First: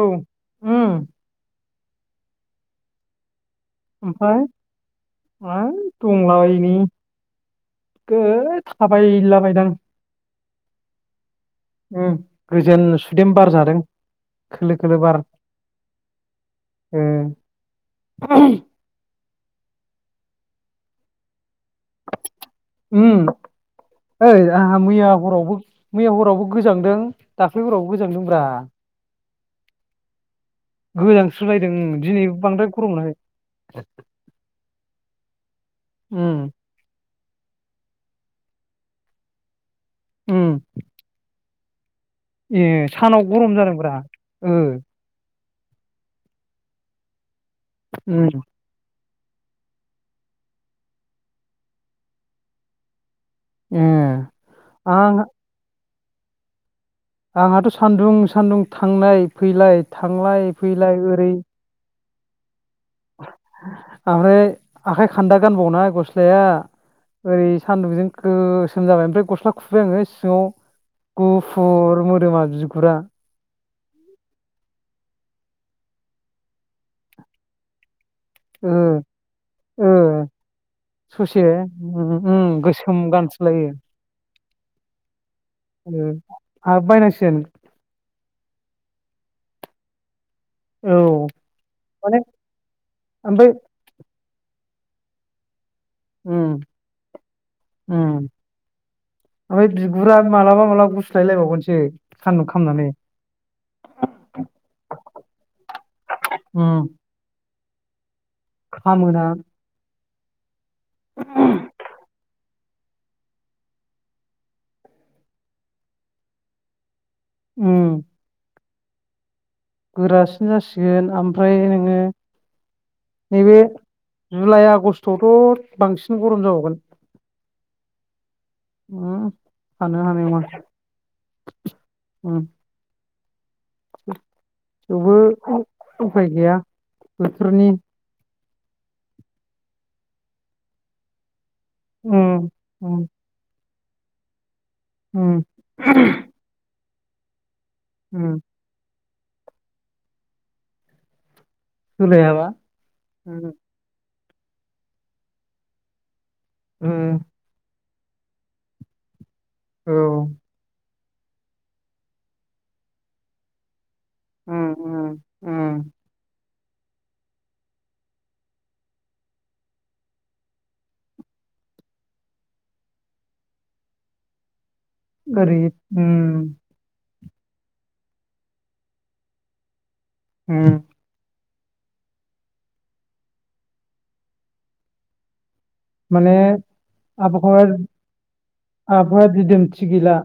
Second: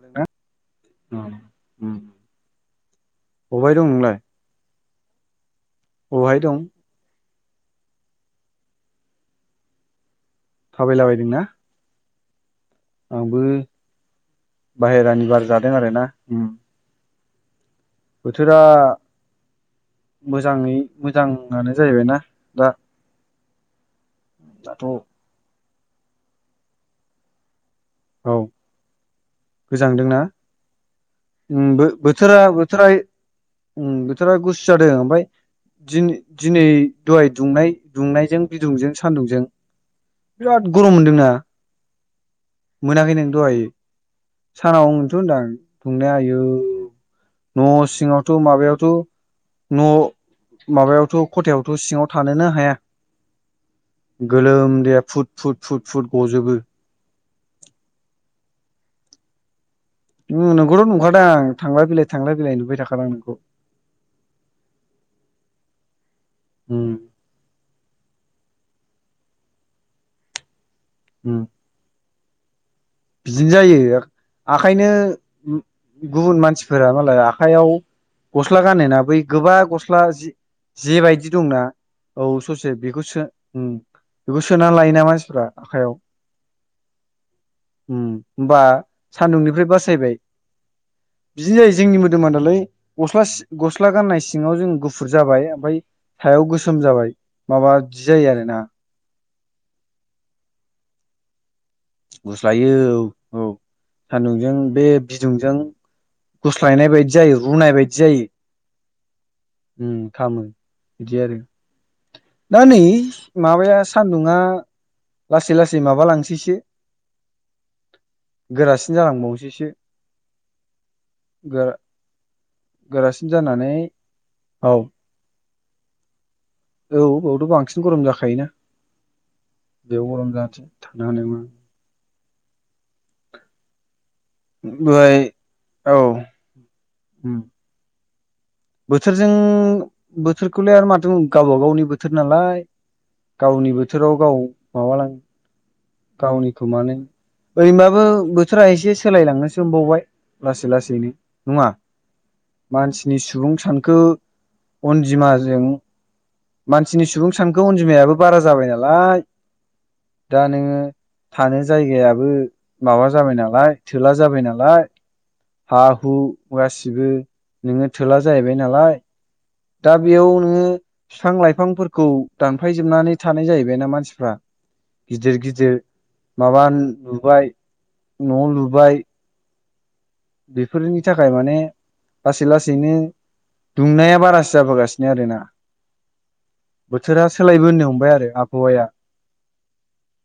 औ उम उम अबाय दं नोंलाय? आं बबेहाय दं दंलाबायो नै। ओय थाबायलाबायदां। थाबायला बायदोंना? उम गोजोन सुदेम बार जादों खोलो खोलो बार बाहेरानि जादों आरोना उम ओं। बोथोरा मोजाङै मोजां उम ओय आंहा दाथ' मैया हरावबो मैया हरावबो गोजांदों दाख्लि हरावबो औ गोजांदोंब्रा। गोजांदोंना? उम गोजांस्रोलायदों दिनै बोथोरा बांद्राय बोथोरा गरम मोनाखै उम बोथोरा गुसु जादों ओमफ्राय उम दिन-दिनै दहाय दुंनाय दुंनायजों बिदुंजों सान्दुंजों उम बिराद गरम मोनदोंना? ए मोनाखै सानाव नों गरम दहाय जादोंब्रा। ओ सानाव नोथ' होनदां दुंनाया आयौ न' सिङावथ' उम माबायावथ' न' माबायावथ' खथायावथ' सिङाव थानोनो हाया। ए गोलोमदैया आं फुट फुट फुट फुट गजोबो। आंहाथ' सान्दुं सान्दुं थांलाय फैलाय थांलाय उम नोंखौथ' फैलाय नुखादों ओरै आं थांलाय फैलाय थांलाय फैलाय नुबाय थाखा ओमफ्राय आखाइ खान्दा गानबावनाय गस्लाया उम ओरै सान्दुंजों गोसोम जाबाय। ओमफ्राय गस्ला खुबाय आङो सिङाव उम गुफुर मोदोमा बि बिदिनो जायो। आखायनो गुबुन मानसिफोरा मालाय आखायाव गस्ला ओ गानोना बै गोबा ओ गस्ला जि जेबायदि ससे दंना उम औ उम ससे गोसोम बेखौ सो उम गानसोलायो बेखौ सोनानै लायोना मानसिफ्रा। आखाइयाव ओ आहाबो बायनांसिगोन। उम होमबा सान्दुंनिफ्राय बासायबाय। औ बिदिनो जायो जोंनि माने मोदोमा दालाय गस्ला सि ओमफ्राय गस्ला गाननाय सिङाव जों गुफुर जाबाय ओमफ्राय सायाव उम गोसोम जाबाय माबा बिदि उम जायो आरोना। ओमफ्राय बिगुरानो मालाबा मालाबा गुस्लायबावगोनसो। गुस्लायो औ औ। सान्दुंजों बे बिदुंजों उम गुस्लायनाय बायदि जायो रुनाय बायदि जायो। खामोना उम खामो बिदि आरो। दा नै माबाया सान्दुंआ। लासै लासै माबा लांसैसो उम। गोरासिन जालांबावनोसैसो। गोरासिन जासिगोन ओमफ्राय गोरा नोङो गोरासिन नैबे जानानै जुलाइ औ आगस्टआवथ' औ बेयावथ' बांसिन गरम जाखायोना उम थानो बेयाव हानाय गरम नङा जाहाथे थानो हानाय नङा उम थेवबो ओमफ्राय औ उफाय गैया उम बोथोरनि बोथोरजों बोथोरखौलाय आरो माथो बुं गावबा गावनि बोथोर उम नालाय उम गावनि बोथोराव गाव माबालां उम गावनिखौ माने ओरैनोबाबो उम बोथोरा एसे सोलायलांनोसो हमबावबाय लासै लासैनो नङा सोलायाबा मानसिनि उम सुबुं सानखो अनजिमाजों मानसिनि उम सुबुं सानखो अनजिमायाबो बारा जाबाय नालाय औ उम दा नोङो थानो जायगायाबो माबा जाबाय नालाय थोला जाबाय नालाय, उम उम हा-हु गासिबो नोङो थोला जाहैबाय नालाय दा बेयाव नोङो बिफां-लाइफांफोरखौ दानफायजोबनानै थानाय जाहैबायना मानसिफ्रा गिदिर ओरै गिदिर उम माबा लुबाय न' लुबाय उम बेफोरनि थाखाय माने लासै लासैनो दुंनाया बारासो जाबोगासिनो आरोना। माने बोथोरा आबहावा सोलायबोनो हमबाय आरो आबहावाया आबहावा दिदोमथि गैला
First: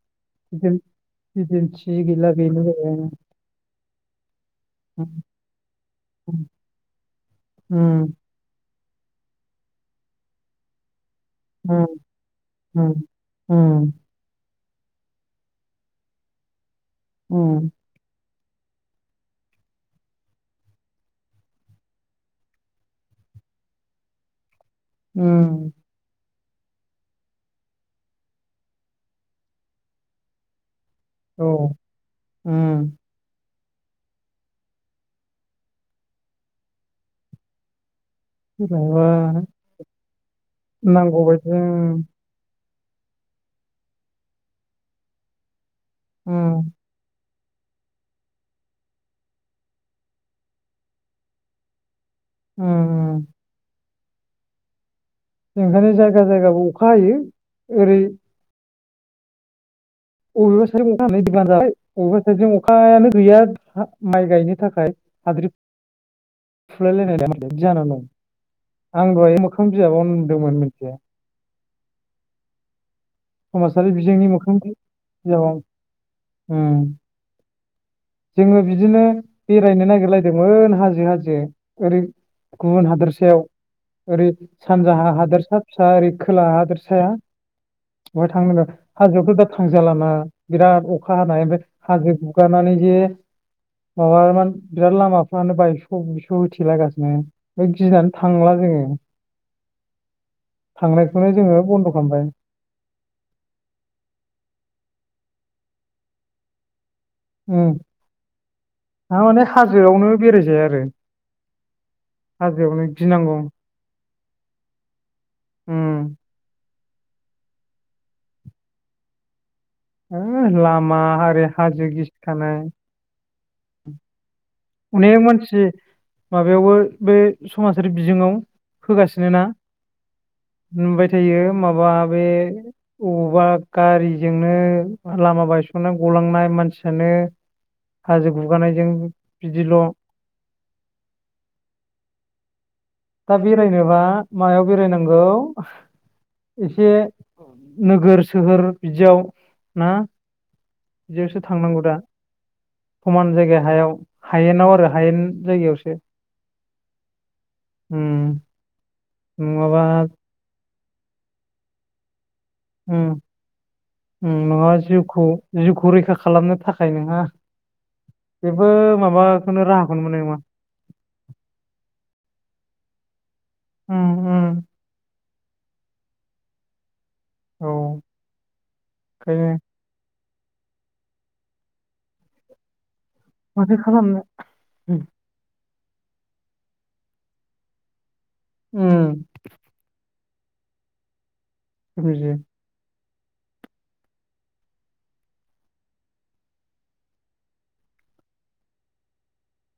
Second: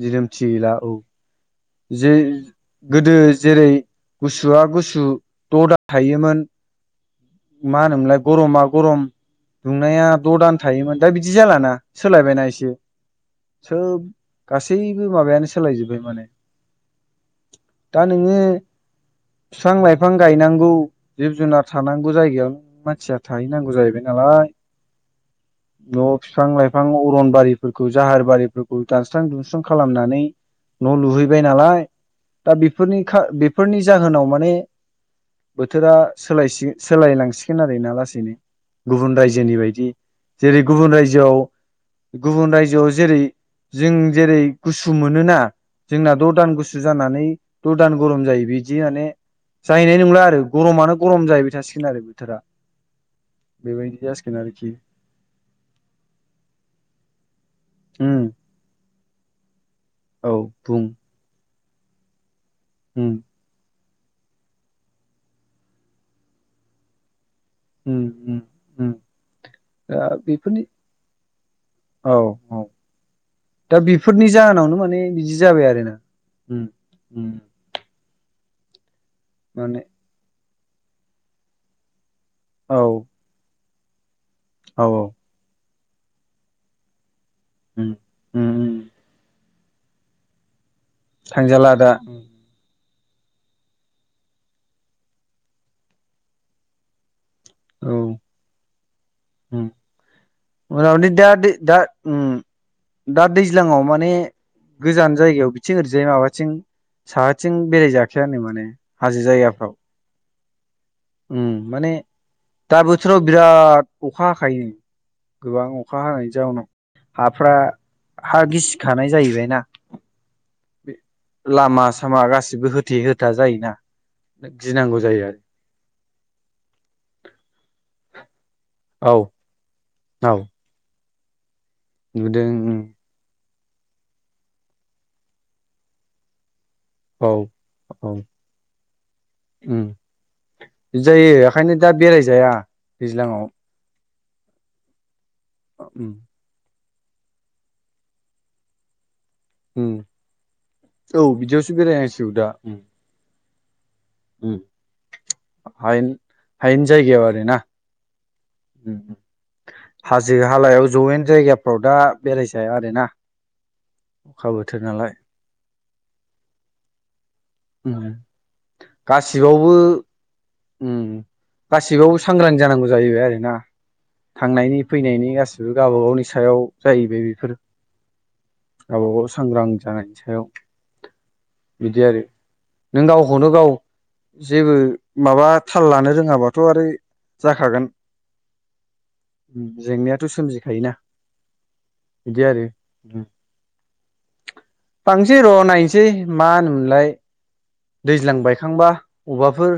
दिदोमथि गैला दिदोम औ दिदोमथि जे गैला बेनो जाहैबाय गोदो जे जेरै गुसुआ गुसु थ आलदा थायोमोन मा उम होनोमोनलाय गरमा गरम दुंनाया द' दान थायोमोन दा बिदि जालाना उम सोलायबायना एसे उम उम सोब गासैबो माबायानो सोलायजोब्बाय माने उम दा नोङो बिफां लाइफां गायनांगौ जिब जुनार थानांगौ बे जायगायावनो मानसिया थाहैनांगौ जाहैबाय नालाय ओम न' बिफां लाइफां अरन बारिफोरखौ जाहार बारिफोरखौ दानस्रां दुमस्रां खालामनानै न' लुहैबाय औ नालाय दा उम बेफोरनि खा बेफोरनि जाहोनाव माने बोथोरा सोलाय सिखोन सोलायलांसिगोन आरो ना लासै सोलायबा गुबुन रायजोनि बायदि जेरै गुबुन नांगौ रायजोआव बायदि उम गुबुन रायजोआव जुदि जेरै जों जेरै गुसु मोनोना जोंना द' दान गुसु जानानै ददान गरम जायो बिदि माने जाहैनाय नंला आरो गरमानो गरम जाहैबाय थासिगोन आरो बोथोरा उम बेबायदि जासिगोन आरोखि ओंखायनो जायगा जायगाबो अखा हायो ओरै उम औ बुं [unintelligible] अखायानो उम गैया जोंहा माइ गायनो थाखाय हाद्रि फुलायलायनाय बेदि जाना उम दं उम उम आं दहाय मोखां दा बिजाबावनो नुदोंमोन बेफोरनि मोनथिया औ औ दा समाजारि बिजोंनि बेफोरनि मोखां जाहोनावनो माने बिदि बिजाबाव जाबाय आरो ना ओम उम ओम जोङो बिदिनो माने बेरायनो नागिरलायदोंमोन हाजो हाजो ओरै औ गुबुन हादोरसायाव ओरै औ सानजाहा हादोरसा फिसा ओरै खोला हादोरसाया उम बहाय उम थांनोबा उम हाजोआवथ' दा थांजालाना बिराद अखा हानाय ओमफ्राय थांजाला दा हाजो गुगानानै बे माबा मोन बिराद लामाफ्रानो बायस' बुस' होथेलागासिनो बेखायनो गिनानै थांला जोङो ओम [unintelligible] थांनायखौनो दादै जोङो दा बन्द' ओम खालामबाय दा दैज्लांआव माने गोजान जायगायाव बिथिं ओरैजाय माबाथिं साहाथिं उम बेराय जाखायानो माने हाजो थारमाने जायगाफ्राव। हाजोआवनो बेरायजाया आरो उं माने दा हाजोआवनो बोथोराव गिनांगौ बिराद अखा हाखायो। गोबां अखा उम हानायनि जाउनाव हाफ्रा हा गिसिखानाय जाहैबायना। ओ लामा आरि लामा हाजो सामा गिसिखानाय गासिबो होथे हो था जायोना गिनांगौ अनेक जायो आरो मानसि माबायावबो बे समाजारि बिजोङाव औ होगासिनो ना औ नुबाय। थायो माबा बे नुदों उम बबावबा गारिजोंनो लामा बायस'नानै गलांनाय मानसि बिदिनो औ औ हाजो खुगानायजों उम बिदि जायो ओंखायनो दा बेरायजाया। दा दैज्लाङाव बेरायनोबा मायाव बेरायनांगौ अ उम एसे नोगोर सोहोर बिदियाव। ना उम औ बिदियावसो बिदियावसो थांनांगौ दा बेरायनांसिगौ दा उम समान जायगा हायाव उम हायेनाव आरो हायेन जायगायावसो हायेन हायेनजायाव आरोना। उम नङाबा हाजो हालायाव जौयेन जायगाफ्राव दा बेरायजाया आरोना उम अखा नोंङो बोथोर नालाय जिउखौ जिउखौ रैखा खालामनो थाखाय नोंहा उम जेबो माबाखौनो राहाखौनो मोननाय नंङा। ओम गासिबावबो सांग्रां जानांगौ जाहैबाय आरो ना। उम उम थांनायनि फैनायनि गासैब गावबा गावनि सायाव जाहैबाय बेफोर औ गावबा गाव ओंखायनो सांग्रां जानाय। सायाव बिदि आरो नों गावखौनो गाव माथो खालामनो जेबो बा थाल लानो रोङाबाथ' आरोै जाखागोन। ओम। थ' सोमजिखायोना बुजियो। बिदि आरो ओम फांसै र' नायनोसै मा होनोम मोनलाय। दैज्लां बायखांबा अबावबाफोर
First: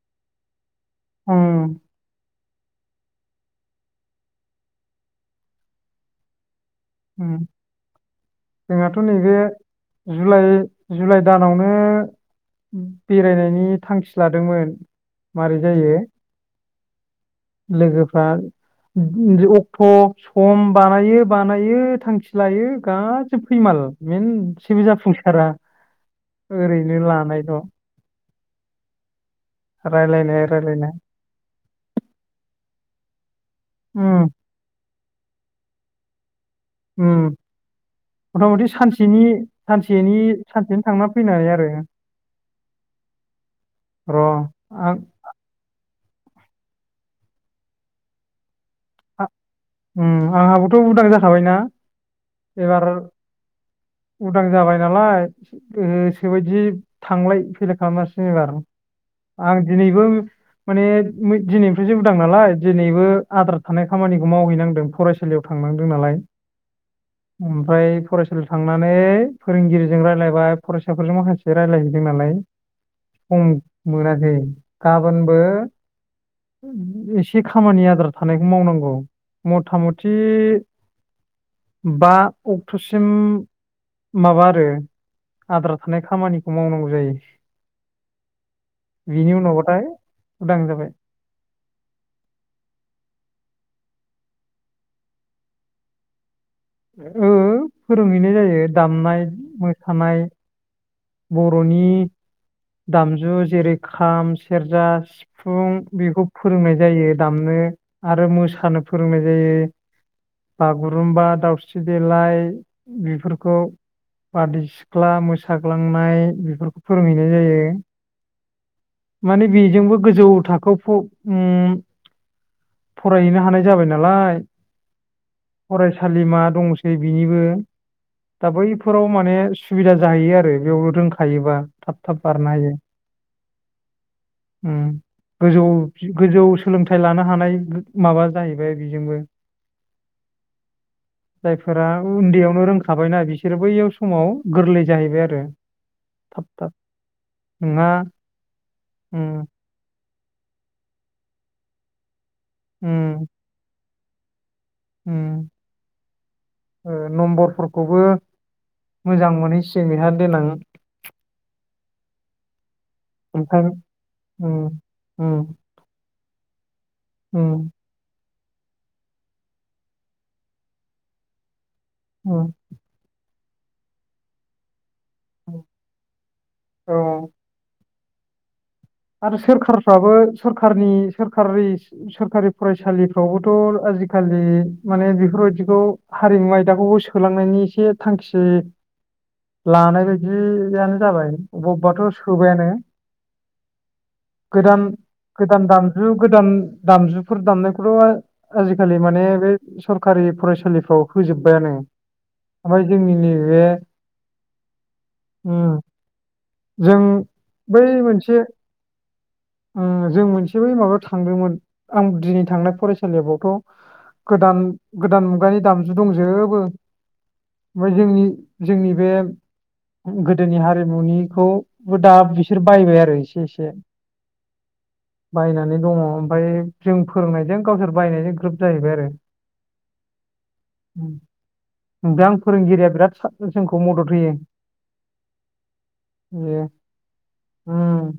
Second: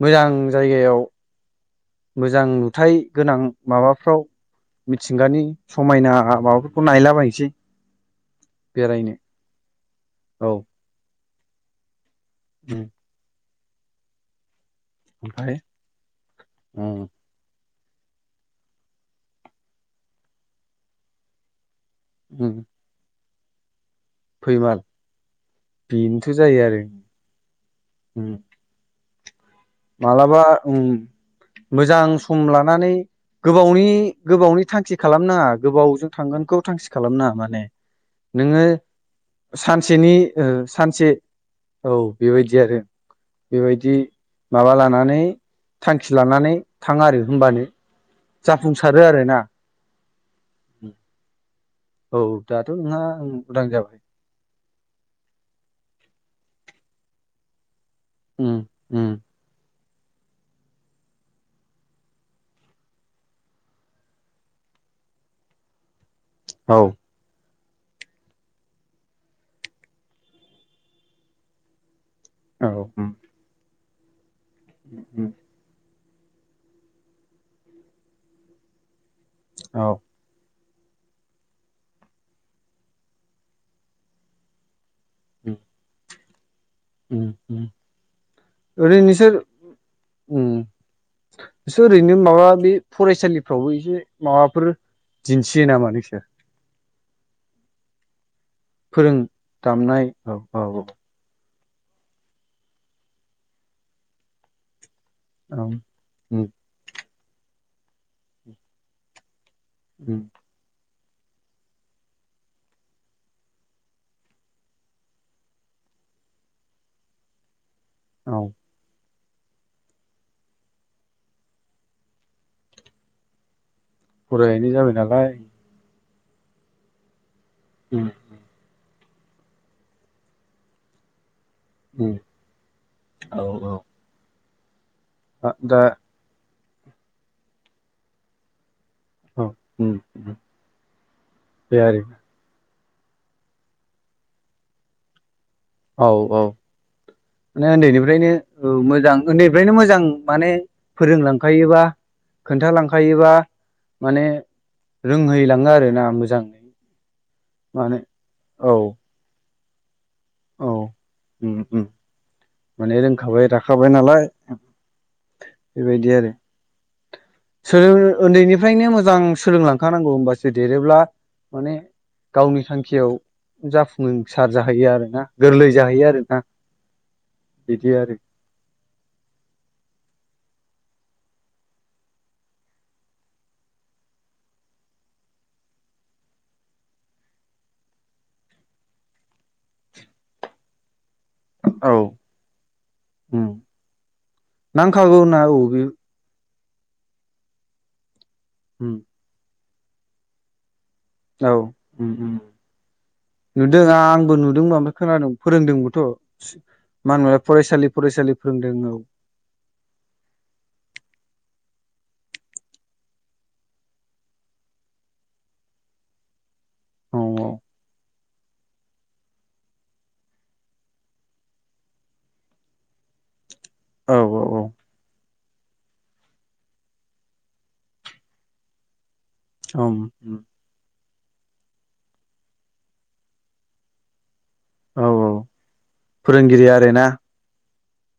मोजां जायगायाव ओम मोजां नुथाय गोनां माबाफ्राव मिथिंगानि समायना माबा ओम जोंहाथ' बेरायनो नैबे जुलाइ औ जुलाइ दानावनो उम बेरायनायनि थांखि लादोंमोन। मारै' जायो। ओम। लोगोफ्रा अक्ट' सम बानायो बानायो थांखि उम लायो गाैबो फैमाल। फैमाल मेनसेबो जाफुंसारा बेनोथ' जायो आरो ओरै'नो लानायल'। उम मालाबा रायलायनाय ओम रायलायनाय मोजां सम लानानै गोबावनि उम गोबावनि थांखि खालामनााङा गोबावजों थांगोनखौ थांखि उम खालामनााङा माने मथा नोङो मथि सानसेनि सानसेनि ओ सानसेनो थांना सानसे फैनाय आरो औ बेबायदि आरो बेबायदि र' माबा आं लानानै थांखि लानानै थाङो आरो हबानो जाफुंसारो आरो ना। ओम आंहाबोथ' उदां जाखाबायना। औ दाथ' एबार नोंहा उदां जाबाय उदां जाबाय नालाय गोसोबायदि बिदि थांलाय फैलाय खालामानो हासिंबार' उम उम आं दिनैबो माने दिनैनिफ्रायसो मोजां नालाय दिनैबो आद्रा थानाय खामानिखौ मावहैनांदों फरायसालियाव थांनांदों नालाय। औ। ओमफ्राय फरायसालियाव थांनानै फोरोंगिरिजों रायज्लायबाय फरायसाफोरजों माखासे रायज्लायह जोंनालाय औ औ सम' मोनाखै गाबोनबो एसे खामानि आदार थानायखौ मावनांगौ मथा मथि बा अक्ट'सिम माबा आरो आद्रा थानाय खामानिखौ मावनांगौ जायो। उम उम ओरै बिनि नोंसोर उनावबाथाय ओम उदां जाबाय सो ओरैनो माबा बे फरायसालिफ्रावबो एसे माबाफोर दिन्थियो नामा नोंसार। ओ फोरोंहैनाय जायो फोरों दामनाय दामनाय मोसानाय औ औ औ बर'नि दामजु जेरै' खाम, सेरजा, औ सिफुं बेखौ उम फोरोंनाय जायो दामनो आरो मोसानो फोरोंनाय जायो। उ। बागुरुमबा, दाउस्रि देलाय बेफोरखौ बारदै सिख्ला मोसा ग्लांनाय बेफोरखौ फोरोंहैनाय जायो। औ। माने बेजोंबो गोजौ थाखोआव फ ओम फरायहैनो हानाय जाबाय नामा। फरायहैनाय जाबाय नालाय सालिमा दंसै बिनिबो। उम दा बै फोराव माने सुबिदा जाहैयो आरो बेयाव रोंखायोबा थाब उम थाब बारनो हायो। औ औ ओम गोजौ दा गोजौ सोलोंथाइ लानो हानाय माबा जाहैबाय बेजोंनो औ उम दे जायफोरा आरो उन्दैनो रों थाबायना बिसोरो बैयाव समाव गोरलै जाहैबाय आरो। औ औ थाब थाब माने नोंहा उन्दैनिफ्रायनो मोजां उम उन्दैनिफ्रायनो मोजां माने फोरोंलांखायोबा उम खोन्थालांखायोबा माने उम रोंहैलाङो आरो ना मोजां। ओ नम्बरफोरखौबो मोजां मोनहैसि औ ओम ओम माने रोंखाबाय ओमफ्राय राखाबाय नालाय। उम बेबायदि आरो। ओम। सोलों उन्दैनिफ्रायनो मोजां सोलोंलांखानांगौ होमबासो देरोब्ला माने उम गावनि थांखियाव जाफुंसार जाहैयो आरो। ना गोरलै जाहैयो आरोना औ बिदि आरो आरो सोरखारफ्राबो सोरखारनि सोरारि सोरखारि फरायसालिफ्रावबोथ' आजिखालि माने बेफोरबायाददिखौ हारिमु आयदाखौबो सोलांनायनि एसे थांखि [inaudible] लानाय बायदियानो जाबाय औ बबेबाथ' सोबायानो। उम गोदान नांखागौ ना औ गोदान बे दामजु गोदान दामजुफोर दामनायखौल उम आजिखालि माने बे सरखारि फरायसालिफ्राव औ होजोब्बायानो ओम ओम। ओमफ्राय जोंनि नैबे नुदों आ आंबो नुदोंमोन ओमफ्राय खोनादों उम फोरोंदोंबोथ' जों मानोना फरायसालि फरायसालि फोरोंदों औ। ओ जों मोनसे बै माबायाव थांदोंमोन आं दिनै थांनाय फरायसालिाबावथ' गोदान गोदान मुगानि दामजु दंजोबो। औ ओमफ्राय जोंनि जोंनि बे गोदोनि हारिमुनिखौबो दा बिसोर बायबाय आरो एसे एसे। औ औ औ। बायनानै दङ ओमफ्राय जों फोरोंनायदों गावसोर बायनायजों ग्रोब जाहैबाय आरो। औ। ओफ्राय आं फोरोंगिरिया बिराद जोंखौ मदद होयो। औ औ। फोरोंगिरि आरो ना। ओम।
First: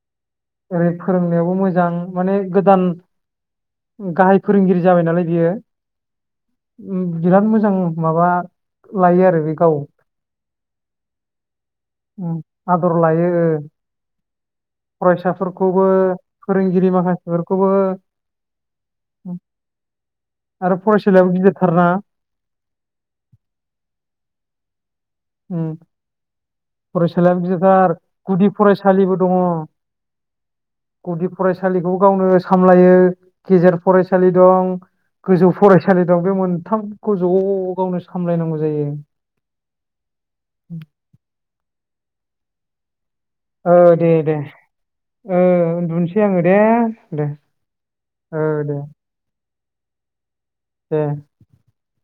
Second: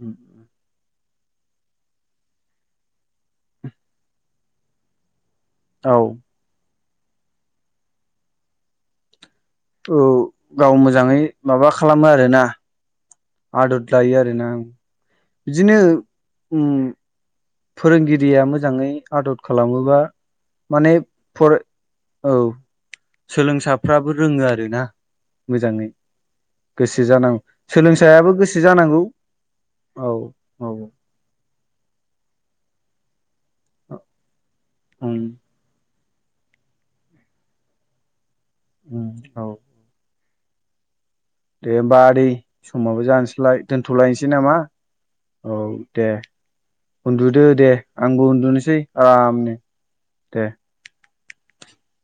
उम [inaudible] फोरोंनायावबो मोजां माने गोदान गाहाइ फोरोंगिरि जाबाय नालाय बियो औ। बिराद मोजां माबा लायो आरो बे गाव औ गाव मोजाङै माबा खालामो उम, आरोना आदर लायो ओ। आदद लायो आरो ना ओम। फरायसाफोरखौबो फोरोंगिरि माखासे फोरोंगिरिया मोजाङै आदद खालामोबा आरो माने फरायसालियाबो फराय गिदिरथारना औ सोलोंसाफ्राबो रोङो आरो ना उम, मोजाङै? गोसो जानांगौ फरायसालियाबो गिदिरथार सोलोंसायाबो गुदि गोसो जानांगौ फरायसालिबो दङ। औ औ गुदि फरायसालिखौ गावनो सामलायो, गेजेर फरायसालि दं, उम गोजौ फरायसालि दं जेराव बे मोनथामखौ ज' गावनो सामलायनांगौ जायो। [inaudible] उम औ दे होमबा आदै समाबो जानोसैलाय ओ दे दोनथ'लायनोसै दे नामा? ओ औ दे उन्दुनोसै आङो दे उन्दुदो दे आंबो ओ उन्दुनोसै दे ओ दे। [unintelligible]